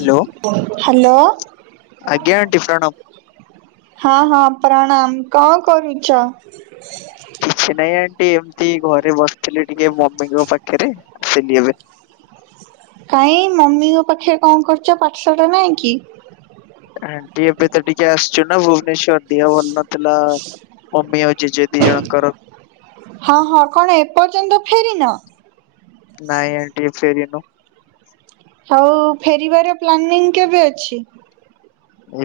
Hello hello. ଆଜ୍ଞା aunty ପ୍ରଣାମ। ହଁ- ହଁ ପ୍ରଣାମ୍। କଣ କରୁଚ? କିଛି ନାଇଁ ଆଣ୍ଟି ଏମତି ଘରେ ବସିଥିଲି ଟିକେ ମମିଙ୍କ ପାଖେରେ ଆସିଲି ଏବେ। କାଇଁ ମମିଙ୍କ ପାଖେରେ କଣ କରୁଚ ପାଠ ସାଠ ନାହିଁ କି? ଆଣ୍ଟି ଏବେ ତ ଟିକେ ଆସିଚୁ ନା ଭୁ ଭୁବନେଶ୍ୱର ଦେହ ଭଲ ନଥିଲା ମମି ଆଉ ଜେଜେ ଦି ଜଣଙ୍କର। ହଁ -ହଁ କଣ ଏପର୍ଯ୍ୟନ୍ତ ଫେରିନ? ନାଇଁ ଆଣ୍ଟି ଫେରିନୁ। ହଉ ଫେରିବାର ପ୍ଲାନିଂ କେବେ ଅଛି?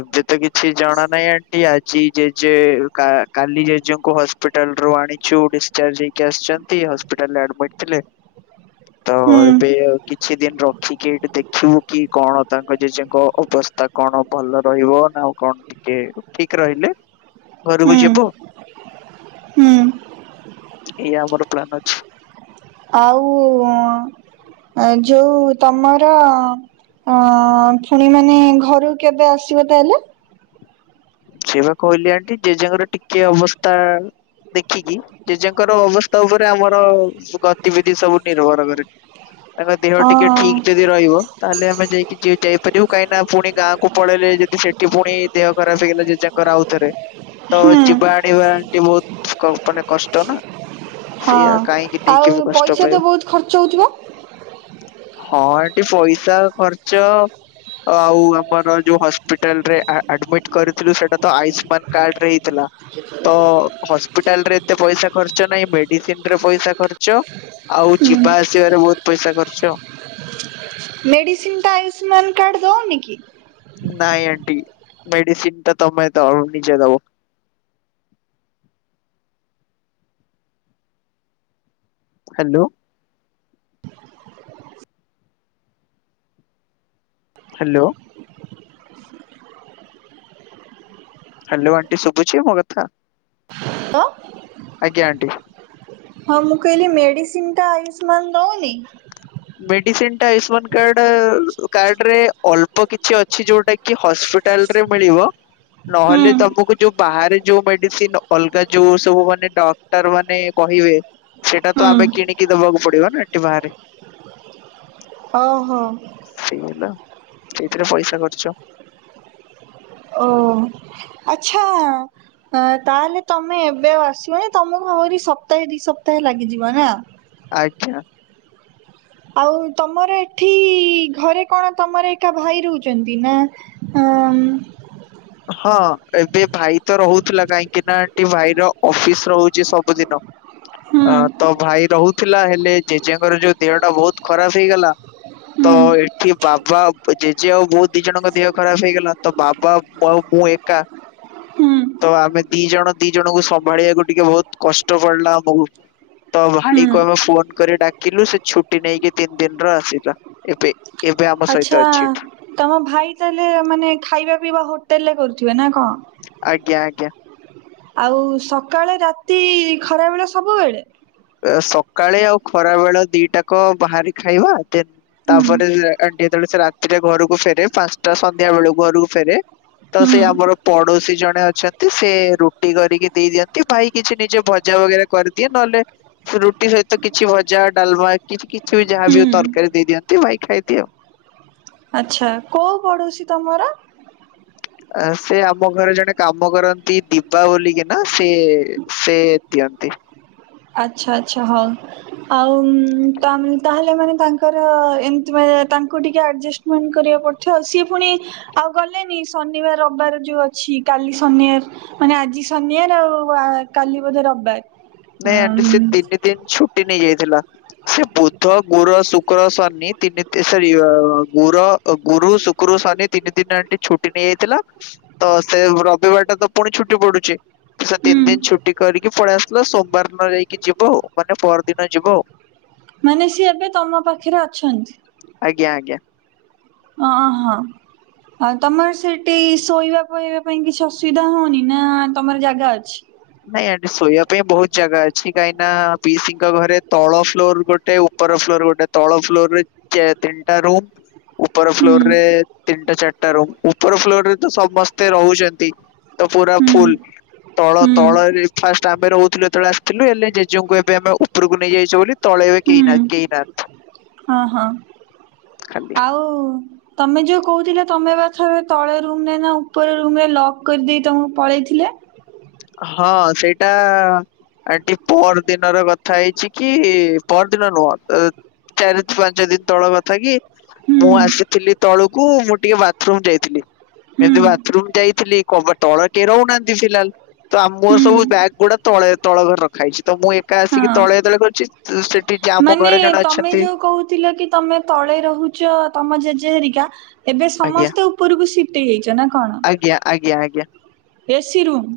ଏବେ ତ କିଛି ଜଣା ନାହିଁ ଆଣ୍ଟି ଆଜି ଜେଜେ କା-କାଲି ଜେଜେଙ୍କୁ ହସ୍ ହସ୍ପିଟାଲରୁ ଆଣିଚୁ ଡିସଚାର୍ଜ ହେଇକି ଆସିଚନ୍ତି ହସ୍ପିଟାଲ୍ ରେ ଆଡମିଟ୍ ଥିଲେ। ତ ହୁଁ ଏବେ ଆଉ କିଛି ଦିନ୍ ରଖିକି ଏଠି ଦେଖ୍ [unintelligible] କି କଣ ତାଙ୍କ ଜେଜେଙ୍କ ଅବସ୍ଥା କଣ ଭଲ ରହିବ ନା ଆଉ କଣ ଟିକେ ଠିକ୍ ରହିଲେ ହୁଁ ଘରକୁ ଯିବୁ। ହୁଁ। ଏୟା ଆମର ପ୍ଲାନ୍ ଅଛି। ଆଉ ଏ ଯଉ ତମର ଅଁ- ଫୁଣି ମାନେ ଘରୁକୁ କେବେ ଆସିବ ତାହେଲେ? ସେଇ ବା କହିଲି ଆଣ୍ଟି ଜେଜେଙ୍କର ଟିକେ ଅବସ୍ଥା ଦେଖିକି ଜେଜେଙ୍କର ଅବସ୍ଥା ଉପରେ ଆମର ଗତିବିଧି ସବୁ ନିର୍ଭର କରେ। ତାଙ୍କ ଦେହ ଅ ଟିକେ ଠିକ୍ ଯଦି ରହିବ ତାହେଲେ ଆମେ ଯାଇକି ଯିଏ ଯାଇପାରିବୁ କାହିଁକିନା ପୁଣି ଗାଁକୁ ପଳେଇଲେ ଯଦି ସେଠି ପୁଣି ଦେହ ଖରା ଖରାପ୍ ହେଇଗଲା ଜେଜେଙ୍କର ଆଉଥରେ ତ ହୁଁ ଯିବା ଆଣିବା ଟିକେ ବହୁତ୍ କ-ମାନେ କଷ୍ଟ ନା। ହଁ ସେଇଆ କାହିଁକି ଆଉ ନେଇକି ବି କଷ୍ଟ ପଇସା ପାଇବୁ ତ ବହୁତ୍ ଖର୍ଚ୍ଚ ହଉଥିବ? ହଁ ଆଣ୍ଟି ପଇସା ଖର୍ଚ୍ଚ ଆଉ ଆମର ଯୋଉ ହସ୍ପିଟାଲରେ ଆଡମିଟ। କରିଥିଲୁ ସେଟା ତ ଆୟୁଷ୍ମାନ କାର୍ଡ ରେ ହେଇଥିଲା। ତ ହସ୍ପିଟାଲରେ ଏତେ ପଇସା ଖର୍ଚ ନାହିଁ ମେଡିସିନ ରେ ପଇସା ଖର୍ଚ୍ଚ। ଆଉ ଯିବା ଆସିବାରେ ବହୁତ ପଇସା ଖର୍ଚ। ମେଡ଼ିସିନ୍ଟା ଆୟୁଷ୍ମାନ କାର୍ଡ଼ ଦେଉନି କି। ନାଇଁ ଆଣ୍ଟି ମେଡିସିନ ଟା ତମେ ନିଜେ ଦବ। ହ୍ୟାଲୋ। ହ୍ୟାଲୋ। ହ୍ୟାଲୋ ଆଣ୍ଟି ଶୁଭୁଛି ମୋ କଥା। ହ୍ୟାଲୋ। ଆଜ୍ଞା ଆଣ୍ଟି। ହଁଁ ହେଲି ମେଡ଼ିସିନ୍ଟା ଆୟୁଷ୍ମାନ ଦେଉନି। ମେଡିସିନ ଟା ଆୟୁଷ୍ମାନ କାର୍ଡ କାର୍ଡ ରେ ଅଳ୍ପ କିଛି। କି ଅଛି ଯୋଉଟା କି ହସ୍ପିଟାଲ ରେ ମିଳିବ ନହେଲେ ତମକୁ। ଯୋଉ ବାହାରେ ଯୋଉ ମେଡିସିନ ଅଲଗା ଯୋଉ ସବୁ ମାନେ ଡକ୍ଟର ମାନେ କହିବେ। ସେଇଟା ତ ଆମେ କିଣିକି ଦବାକୁ ପଡିବ ନା ଏଠି ବାହାରେ। ହଁ ହଁ। ସେଇ ହେଲା ସେଇଥିରେ ପଇସା ଖର୍ଚ। ଓ ଆଚ୍ଛା। ହ ତାହେଲେ ତମେ ଏବେ ଆସିବନି ତମକୁ ଆହୁରି ସପ୍ତାହେ ଦି ସପ୍ତାହେ ଲାଗିଯିବ ନା। ଆଜ୍ଞା। ଆଉ ତମର ଏଠି ଘରେ କଣ ତମର ଏକା ଭାଇ ରହୁଛନ୍ତି ନା। ହ। ହଁ ଏବେ ଭାଇ ତ ରହୁଥିଲା କାହିଁକି ନା ଏ ଭାଇର ଅଫିସ ରହୁଛି ସବୁଦିନ। ହୁଁ ଅ ତ ଭାଇ ରହୁଥିଲା ହେଲେ ଜେଜେଙ୍କର ଯୋଉ ଦେହ ଟା ବହୁତ ଖରାପ ହେଇଗଲା। ତ ଏଠି ବାବା ଜେଜେ ଆଉ ବହୁତ ଦି ଜଣଙ୍କ ଦେହ ଖରାପ ହେଇଗଲା ତ ବାବା। ବ ମୁଁ ଏକା। ହୁଁ ତ ଆମେ ଦି ଜଣ ଦି ଜଣଙ୍କୁ ସମ୍ଭାଳିବାକୁ ଟିକେ ବହୁତ କଷ୍ଟ ପଡିଲା ଆମକୁ। ତ ଭାଇ ହୁଁ କ ଆମେ ଫୋନ କରି ଡାକିଲୁ ସେ ଛୁଟି ନେଇକି ତିନି ଦିନ ର ଆସିଲା। ଏବେ। ଏବେ ଆମ ସହିତ ଆଚ୍ଛା ଅଛି ଏଠି। ତମ ଭାଇ ତାହେଲେ ମାନେ ଖାଇବା ପିଇବା ହୋଟେଲରେ କରୁଥିବେ ନା କଣ। ଆଜ୍ଞା ଆଜ୍ଞା। ଆଉ ସକାଳେ ରାତି ଖରାବେଳେ ସବୁବେଳେ। ସକାଳେ ଆଉ ଖରା ବେଳ ଦିଟାକ ବାହାରି ଖାଇବା ଦେ। ହୁଁ ତାପରେ ଯେ ଯେତେବେଳେ ସେ ରାତିରେ ଘରକୁ ଫେରେ ପାଞ୍ଚଟା ସନ୍ଧ୍ୟା ବେଳକୁ ଘରକୁ ଫେରେ। ତ ସେ ହୁଁ ଆମର ପଡୋଶୀ ଜଣେ ଅଛନ୍ତି ସେ ରୁଟି କରିକି ଦେଇ ଦିଅନ୍ତି ଭାଇ କିଛି ନିଜ ଭଜା ବଗେରା। କରିଦିଏ ନ ହେଲେ। ରୁଟି ସହିତ କିଛି ଭଜା ଡାଲମା କିଛି କିଛି ବି ଯାହା ବି ଆଉ ହୁଁ ତରକାରୀ ଦେଇଦିଅନ୍ତି ଭାଇ ଖାଇଦିଏ ଆଉ। ଆଛା କୋଉ ପଡୋଶୀ ତମର। ସେ ଆମ ଘରେ ଜଣେ କାମ କରନ୍ତି ଦିବା ବୋଲିକିନା ସେ ସେ ଦିଅନ୍ତି। ଆଚ୍ଛା ଆଚ୍ଛା ହଉ ଆଉ ତ ଆମେ। ତାହେଲେ ମାନେ ତାଙ୍କର ଏମତି ମାନେ ତାଙ୍କୁ ଟିକିଏ ଆଡ଼ଜଷ୍ଟମେଣ୍ଟ କରିବାକୁ ପଡ଼ିଥିବ ଆଉ ସିଏ ପୁଣି। ଆଉ ଗଲେନି ଶନିବାର ରିବାର ଯୋଉ ଅଛି କାଲି ଶନିବାର। ମାନେ ଆଜି ସନିବାର ଆଉ କାଲି ବୋଧେ ରବିବାର। ନାଇଁ ଆଣ୍ଟି ସେ ଆମ୍, ତିନି ଦିନ ଛୁଟି ନେଇ ଯାଇଥିଲା। ସେ ବୁଧ ଗୁରୁ ଶୁକ୍ର ଶନି ତିନି ଏ ସରି ଅ ଗୁର। ଗୁରୁ ଶୁକ୍ରୁ ଶନି ତିନି ଦିନ ଆଣ୍ଟି ଛୁଟି ନେଇଯାଇଥିଲା। ତ ସେ ରବିବାର ଟା ତ ପୁଣି ଛୁଟି ପଡୁଛି ସେ ତିନି ହୁଁ ଦିନ ଛୁଟି କରିକି ପଳେଇଆସ୍ ସି ଥିଲା ସୋମବାର ଦିନ ଯାଇକି ଯିବ ଆଉ ମାନେ ପର ଦିନ ଯିବ ଆଉ। ମାନେ ସିଏ ଏବେ ତମ ପାଖରେ ଅଛନ୍ତି। ଆଜ୍ଞା ଆଜ୍ଞା। ଅ ହଁ। ଆଉ ତମର ସେଇଠି ଶୋଇବା ଫୋଇବା ପାଇଁ କିଛି ଅସୁବିଧା ହଉନି ନା ତମର ଜାଗା ଅଛି। ନାଇଁ ଆଣ୍ଟି ଶୋଇବା ପାଇଁ ବହୁତ ଜାଗା ଅଛି କାହିଁକି ନା ପିସିଙ୍କ ଘରେ ତଳ ଫ୍ଲୋର ଗୋଟେ ଉପ ଉପର ଫ୍ଲୋର ଗୋଟେ ତଳ ଫ୍ଲୋର କେ ତିନିଟା ରୁମ୍। ଉପର ହୁଁ ଫ୍ଲୋରରେ ତିନିଟା ଚାରିଟା ରୁମ ଉପର ଫ୍ଲୋର ରେ ତ ସମସ୍ତେ ରହୁଛନ୍ତି। ତ ପୁରା ହୁଁ ଫୁଲ ତଳ। ହୁଁ। ତଳରେ ଫାଷ୍ଟ ଆମେ ରହୁଥିଲୁ ଯେତେବେଳେ ଆସିଥିଲୁ ଏଲେ ଜେଜେଙ୍କୁ ଏବେ ଆମେ ଉପରକୁ ନେଇଯାଇଛୁ ବୋଲି ତଳେ ଏବେ ହୁଁ କେହି ନାହିଁ। କେଇ ନାହାନ୍ତି। ହଁ ହଁ ଖାଲି ଆଉ। ତମେ ଯୋଉ କହୁଥିଲ ତମେ ବା ଥରେ ତଳ ରୁମ ରେ ନା ଉପର ରୁମ୍ରେ ଲକ୍ କରିଦେଇ ତମକୁ ପଳେଇଥିଲେ। ହଁ ସେଇଟା। ଆଣ୍ଟି ପଅର ଦିନ ର କଥା ହେଇଛି କି ପଅର ଦିନ ନୁହଁ। ଚାରି ପାଞ୍ଚ ଦିନ ତଳ କଥା କି। ହୁଁ ମୁଁ ଆସିଥିଲି ତଳୁକୁ ମୁଁ ଟିକେ ବାଥରୁମ ଯାଇଥିଲି। ହୁଁ ଯେମତି ବାଥରୁମ ଯାଇଥିଲି କବାଟ ତଳେ କେହି ରହୁ ନାହାନ୍ତି ଫିଲହାଲ୍। ତ ଆ ମୋର ହୁଁ ସବୁ ବ୍ୟାଗ୍ ଗୁଡା ତଳେ ତଳ ଘରେ ରଖା ହେଇଛି ତ ମୁଁ ଏକା ଆସିକି ହଁ ତଳେ ତଳେ ଗଳିଛି। ଯୋଉ ସେଠି ଯା ମାନେ ତମେ ଯୋଉ କହୁଥିଲ କି ତମେ। ତଳେ ରହୁଛ ତମ ଜେଜେ ହେରିକା ଏବେ ଆଜ୍ଞା ସମସ୍ତେ ଉପରକୁ ସିଫ୍ଟ ହେଇଯାଇଛ ନା କଣ। ଆଜ୍ଞା ଆଜ୍ଞା ଆଜ୍ଞା। AC room.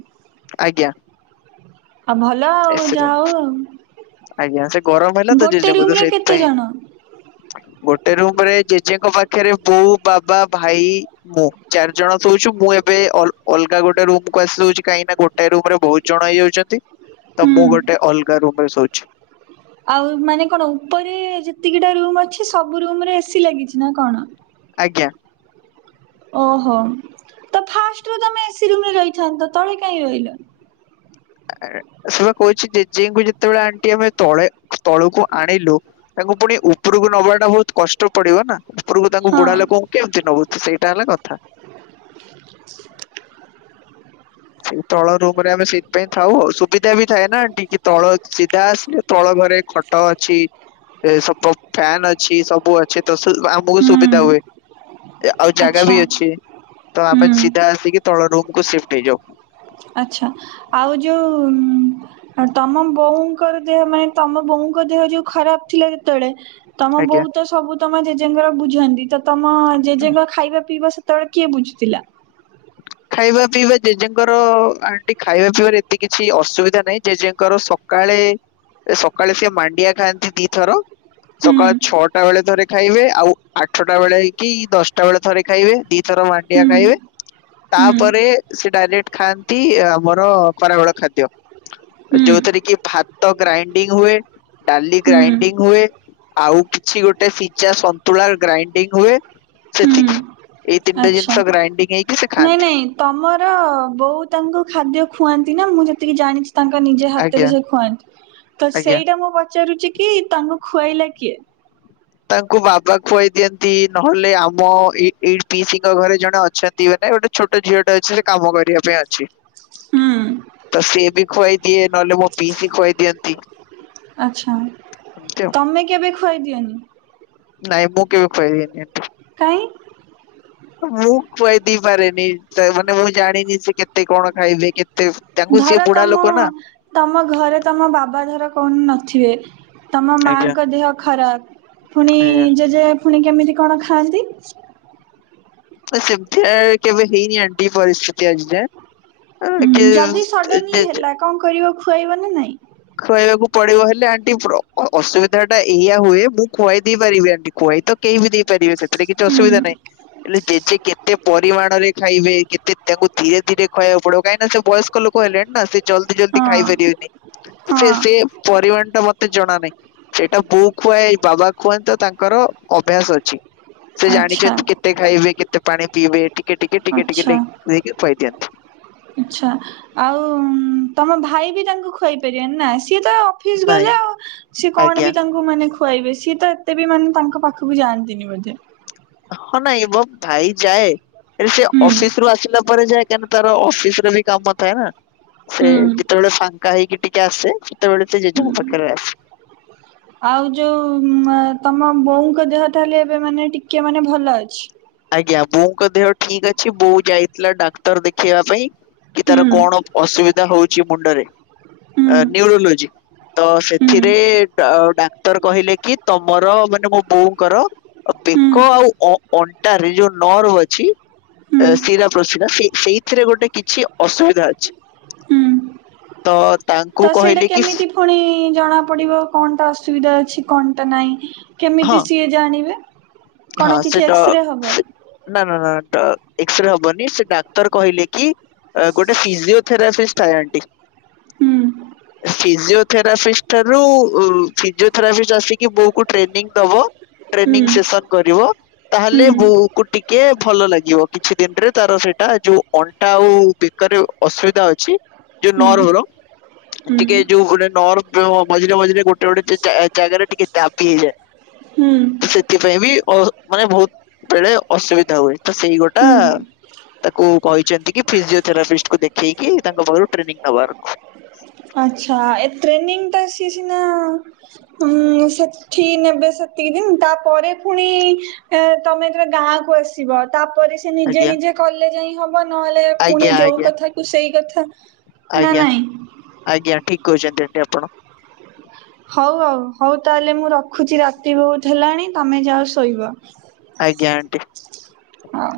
ଆଜ୍ଞା। ଆଉ ଭଲ ଆଉ ଏସି ଯା ରୁମ୍ ହଉ ଆଉ। ଆଜ୍ଞା ସେ ଗରମ ହେଲା ତ ଗୋଟେ ଜେଜଙ୍କୁ ରୁମ୍ ତ ରେ କେତେ ସେଇଥିପାଇଁ। ଜଣ? ଗୋଟେ ରୁମ ରେ ଜେଜେଙ୍କ ପାଖରେ ବୋଉ ବାବା ଭାଇ। ମୁଁ ଚାରି ଜଣ ଶଉଛୁ ମୁଁ ଏବେ ଅଲ ଅଲଗା ଗୋଟେ ରୁମକୁୁ ଆସି ସୋଉଛି କାହିଁକି ଗୋଟ୍ ଗୋଟାଏ ରୁମରେ ବହୁତ ଜଣ ହେଇ ଯାଉଛନ୍ତି ତ ହୁଁ। ମୁଁ ଗୋଟେ ଅଲଗା ରୁମ୍ ରେ ଶୋଉଛି। ଆଉ ମାନେ କଣ ଉପରେ ଯେତିକିଟା ରୁମ ଅଛି ସବୁ ରୁମରେ ଏସି ଲାଗିଛି ନା କଣ। ଆଜ୍ଞା। ଓହୋ ତ ଫାଷ୍ଟ ରୁ ତମେ ଏସି ରୁମ ରେ ରହିଥାନ୍ତ ତଳେ କାହିଁ ରହିଲ। ଆ ସେଇ ବା କହୁଛି ଜେଜେଙ୍କୁ ଯେତେବେଳେ ଆଣ୍ଟି ଆମେ ତଳେ ତଳକୁ ଆଣିଲୁ। ତାଙ୍କୁ ପୁଣି ଉପରକୁ ନବା ଟା ବହୁତ କଷ୍ଟ ପଡିବ ନା। ଉପୁରୁକୁ ତାଙ୍କୁ ବୁଢ଼ା ହଁ ଲୋକଙ୍କୁ କେମିତି ନବୁ ତ ସେଇଟା ହେଲା କଥା। ସେଇ ତଳ ରୁମ ରେ ଆମେ ସେଇଥି ପାଇଁ ଥାଉ ଆଉ ସୁବିଧା ବି ଥାଏ ନା ଆଣ୍ଟି ତଳ ସିଧା ଆସିଲୁ। ତଳ ଘରେ ଖଟ ଅଛି ଏ ସବ ଫ୍ୟାନ ଅଛି ସବୁ ଅଛି। ଛି ତ ସେ ଆମକୁ ହୁଁ ସୁବିଧା ହୁଏ ଆଉ ଜାଗା ଆଚ୍ଛା ବି ଅଛି। ତ ଆମେ ହୁଁ ସିଧା ଆସିକି ତଳ ରୁମକୁୁ ସିଫ୍ଟ ହେଇଯାଉ। ଆଚ୍ଛା ଆଉ ଯୋଉ ଉଁ। ଆଉ ତମ ବୋଉଙ୍କର ଦେହ ମାନେ ତମ ବୋଉଙ୍କ ଦେହ ଯୋଉ ଖରାପ ଥିଲା ଯେତେବେଳେ ତମ ଆଜ୍ଞା। ବୋଉ ତ ସବୁ ତମ ଜେଜେଙ୍କର ବୁଝନ୍ତି ତ ତମ ଜେଜେଙ୍କ ଖାଇବା ପିଇବା ସେତେବେଳେ କିଏ ବୁଝୁଥିଲା। ଖାଇବା ପିଇବା ଜେଜେଙ୍କର ଆଣ୍ଟି ଖାଇବା ପିଇବାରେ ଏତେ କିଛି ଅସୁବିଧା ନାହିଁ ଜେଜେଙ୍କର ସକାଳେ ସକାଳେ ସେି ମାଣ୍ଡିଆ ଖାଆନ୍ତି ଦିଥର ହୁଁ ସକାଳ ଛଅଟା ବେଳେ ଥରେ ଖାଇବେ ଆଉ ଆଠଟା ବେଳେ କି ଦଶଟା ବେଳେ ଥରେ ଖାଇବେ ଦିଥର ମା ହୁଁ ମାଣ୍ଡିଆ ଖାଇବେ। ହୁଁ ତାପରେ ସେ ଡାଇରେକ୍ଟ ଖାଆନ୍ତି ଆମର ଖରାବେଳ ଖାଦ୍ୟ। ହୁଁ ଯୋଉଥିରେ କି ଭାତ ଗ୍ରାଇଣ୍ଡିଙ୍ଗ ହୁଏ ଡାଲି ହୁଁ ଗ୍ରାଇଣ୍ଡିଙ୍ଗ ହୁଏ। ଆଉ କିଛି ଗୋଟେ ସିଝା ସନ୍ତୁଳା ଗ୍ରାଇଣ୍ଡିଙ୍ଗ ହୁଏ ହୁଁ ସେତିକି ଏଇତିନିଟା ଆଚ୍ଛା ଜିନଷ ଗ୍ରାଇଣ୍ଡିଂ ହେଇକି ସେ ନାଇଁ ଖାଆନ୍ତି ନାଇଁ ତମର ବୋଉ ତାଙ୍କୁ ଖାଦ୍ୟ ଖୁଆନ୍ତି ନା ମୁଁ ଯେତିକି ଜାଣିଛି। ତାଙ୍କ ନିଜେ ହାତରେ ଆଜ୍ଞା ସେ ଖୁଆନ୍ତି ତ ଆଜ୍ଞା ସେଇଟା ମୁଁ ପଚାରୁଛି କି ତାଙ୍କୁ ଖୁଆଇଲା କିଏ। ତାଙ୍କୁ ବାବା ଖୁଆଇ ଦିଅନ୍ତି ନହେଲେ ଆମ ଏ ଏଇ ପିସିଙ୍କ ଘରେ ଜଣେ ଅଛନ୍ତି ଦିଅ ନାଇଁ ଗୋଟେ ଛୋଟ ଝିଅଟା ଅଛି ସେ କାମ କରିବା ପାଇଁ ଅଛି। ହୁଁ ତ ସିଏ ବି ଖୁଆଇ ଦିଏ ନହେଲେ ମୋ ପିଇସି ଖୁଆଇ ଦିଅନ୍ତି। ଆଚ୍ଛା ଏମିତି ଆଉ। ତମେ କେବେ ଖୁଆଇଦିଅନି। ନାଇଁ ମୁଁ କେବେ ଖୁଆଇ ଦିଏନି। କାହିଁ ମୁଁ ଖୁଆଇଦେଇ ପାରେନି ମାନେ ମୁଁ ଜାଣିନି ସେ କେତେ କଣ ଖାଇବେ କେତେ ତାଙ୍କୁ ସେ ଧର ବୁଢା ତମ ଲୋକ ନା ତମ ଘରେ ତମ ବାବା ଧର କଣ ନଥିବେ ତମ ଆଜ୍ଞା ମାଙ୍କ ଦେହ ଖରାପ ପୁଣି ଆଜ୍ଞା। ଜେଜେ ପୁଣି କେମିତି କଣ ଖାଆନ୍ତି। ତ ସେମତିଆ କେବେ ହେଇନି ଆଣ୍ଟି ପରିସ୍ଥିତି ଆଜି ଯାଏଁ ହୁଁ ଯଦି ସଡନଲି ହେଲା [unintelligible] କଣ କରିବ ଖୁଆଇବ ନା ନାଇଁ ଖୁଆଇବାକୁ ପଡିବ ହେଲେ ଆଣ୍ଟି ଅସୁବିଧା ଟା ଏଇଆ ହୁଏ ମୁଁ ଖୁଆଇ ଦେଇ ପାରିବି ଆଣ୍ଟି ଖୁଆଇ ତ କେହି ବି ଦେଇପାରିବେ ସେଥିରେ କିଛି ହୁଁ ଅସୁବିଧା ନାହିଁ। ହେଲେ ଜେଜେ କେତେ ପରିମାଣରେ ଖାଇବେ କେତେ ତାଙ୍କୁ ଧୀରେ ଧୀରେ ଖୁଆବାକୁ ପଡିବ କାହିଁକି ନା ସେ ବୟସ ଲୋକ ହେଲେଣି ନା ସେ ଜଲଦି ହଁ ଜଲଦି ଖାଇପାରିବେନି ହଁ ସେ ସେ ପରିମାଣ ଟା ମତେ ଜଣା ନାହିଁ। ସେଇଟା ବୋଉ ଖୁଆଏ ବାବା ଖୁଆନ୍ତି ତ ତାଙ୍କର ଅଭ୍ୟାସ ଅଛି। ସେ ଆଚ୍ଛା ଜାଣିଛନ୍ତି କେତେ ଖାଇବେ କେତେ ପାଣି ପିଇବେ ଟିକେ ଟିକେ ଟିକେ ଟିକେ ଆଚ୍ଛା। କରିକି ଖୁଆଇ ଦିଅନ୍ତି। ଆଚ୍ଛା ଆଉ ତମ ଭାଇ ବି ତାଙ୍କୁ ଖୁଆଇ ପାରିବନି ନା ସିଏ ତ ଫିସ୍ ନାଇଁ ଗଲେ ଆଉ ସେ ଆଜ୍ଞା। କଣ ବି ତାଙ୍କୁ ମାନେ ଖୁଆଇବେ ସିଏ ତ ଏତେ ବି ମାନେ ତାଙ୍କ ପାଖକୁ ଯାଆନ୍ତିନି ବୋଧେ। ହଁ ନାଇଁ ମୋ ଭାଇ ଯାଏ ସେ ହୁଁ ଅଫିସ ରୁ ଆସିଲା ପରେ ଯାଏ କାଁକି ତ ତ ଅଫିସରେ ବି କାମ ଥାଏ ନା ହୁଁ ସେ ଯେତେବେଳେ ଫାଙ୍କା ହେଇକି ଟି ଟିକେ ଆସେ ସେତେବେଳେ ସେ ଜେଜେ ହୁଁ ଙ୍କ ପାଖରେ ଆସେ। [inaudible] ଆଉ ଯୋଉ ତମ ବୋଉଙ୍କ ଦେହ ତାହେଲେ ଏବେ ମାନେ ଟିକେ ମାନେ ଭଲ ଅଛି। ଆଜ୍ଞା ବୋଉଙ୍କ ଦେହ ଠିକ ଅଛି ବୋଉ ଯାଇଥିଲା ଡାକ୍ତର ଦେଖେଇବା ପାଇଁ କି ହୁଁ ତାର କଣ ଅସୁବିଧା ହଉଛି ମୁଣ୍ଡରେ ହୁଁ ନ୍ୟୁରୋଲୋଜି। ତ ହୁଁ ସେଥିରେ ଡାକ୍ତର କହିଲେ କି ତମର ମାନେ ମୋ ବୋଉଙ୍କର ହୁଁ ବେକ ଆଉ ଅ ଅନ୍ ରେ ଯୋଉ ନର୍ଭ ଅଛି ହୁଁ ଶିରା ପ୍ରସିରା ସେ ସେଇ ଏଥିରେ ଗୋଟେ କିଛି ଅସୁବିଧା ଅଛି। ତ ହୁଁ ତାଙ୍କୁ ତ ସେଇଟା କହିଲେ କି କେମିତି ପୁଣି ଜଣା ପଡିବ କଣ ଟା ଅସୁବିଧା ଅଛି କଣଟା ନାହିଁ ହଁ କେମିତି ସିଏ ଜାଣିବେ ହଁ କଣ ସେ କିଛି ଡ ଏକ୍ସରେ ହେବ। ସେ ନା ନା ନା ଏକ୍ସରେ ହବନି ସେ ଡାକ୍ତର କହିଲେ କି ଗୋଟେ ଫିଜିଓଥେରାପିଷ୍ଟ ଥାଏ ଆଣ୍ଟି ହୁଁ। ଫିଜିଓଥେରାପିଷ୍ଟ ଠାରୁ ଫିଜିଓଥେରାପିଷ୍ଟ ଆସିକି ବୋଉ କୁ ଟ୍ରେନିଂ ଦବ ଟ୍ରେନିଂ ହୁଁ ସେସ କରିବ ତାହଲେ ବୋଉ ଉ କୁ ଟିକେ ଭଲ ଲାଗିବ କିଛି ଦିନରେ ତାର ସେଇଟା ଯୋଉ ଅଣ୍ଟା ଆଉ ବେକରେ ଅସୁବିଧା ଅଛି ଯୋଉ ନରଭର ଟିକେ ଯୋଉ ଗୋଟେ ନର୍ଭ ମଝିରେ ମଝିରେ ଗୋଟ ଏଠେ ଗୋଟେ ଯା ଯା ଜାଗାରେ ଟିକେ ଦାବି ହେଇଯାଏ ସେଥିପାଇଁ ବି ଅ ମାନେ ବହୁତ ବେଳେ ଅସୁବିଧା ହୁଏ ତ ସେଇ ଗୋଟା ତାକୁ କହିଛନ୍ତି କି ଫିଜିଓଥେରାପିଷ୍ଟକୁ ଦେଖେଇକି ତାଙ୍କ ପାଖରୁ ଟ୍ରେନିଂ ନବାର ଆଚ୍ଛା ଏ ଟ୍ରେନିଂ ଟା ସିଏ ସିନା ହୁଁ ସେଠି ନେବେ ସେତିକି ଦିନ ତାପରେ ଫୁଣି ଏ ତମେ ଏଥିରେ ଗାଁକୁ ଆସିବ ତା ପରେ ସେଏ ନିଜେ ଆଜ୍ଞା ନିଜେ କଲେ ଯାଇଁ ହବ ନହେଲେ ପୁଣି ଆଜ୍ଞା ଯୋଉ ଆଜ୍ଞା କଥାକୁ ସେଇ କଥା। ନା ଆଜ୍ଞା ନାଇଁ? ଆଜ୍ଞା ଠିକ୍ କହିଛନ୍ତି ଆଣ୍ଟି ଆପଣ। ହଉ ଆଉ ହଉ ତାହେଲେ ମୁଁ ରଖୁଛି ରାତି ବହୁତ ହେଲାଣି ତମେ ଯାଅ ଶୋଇବ। ଆଜ୍ଞା ଆଣ୍ଟି। ହଁ।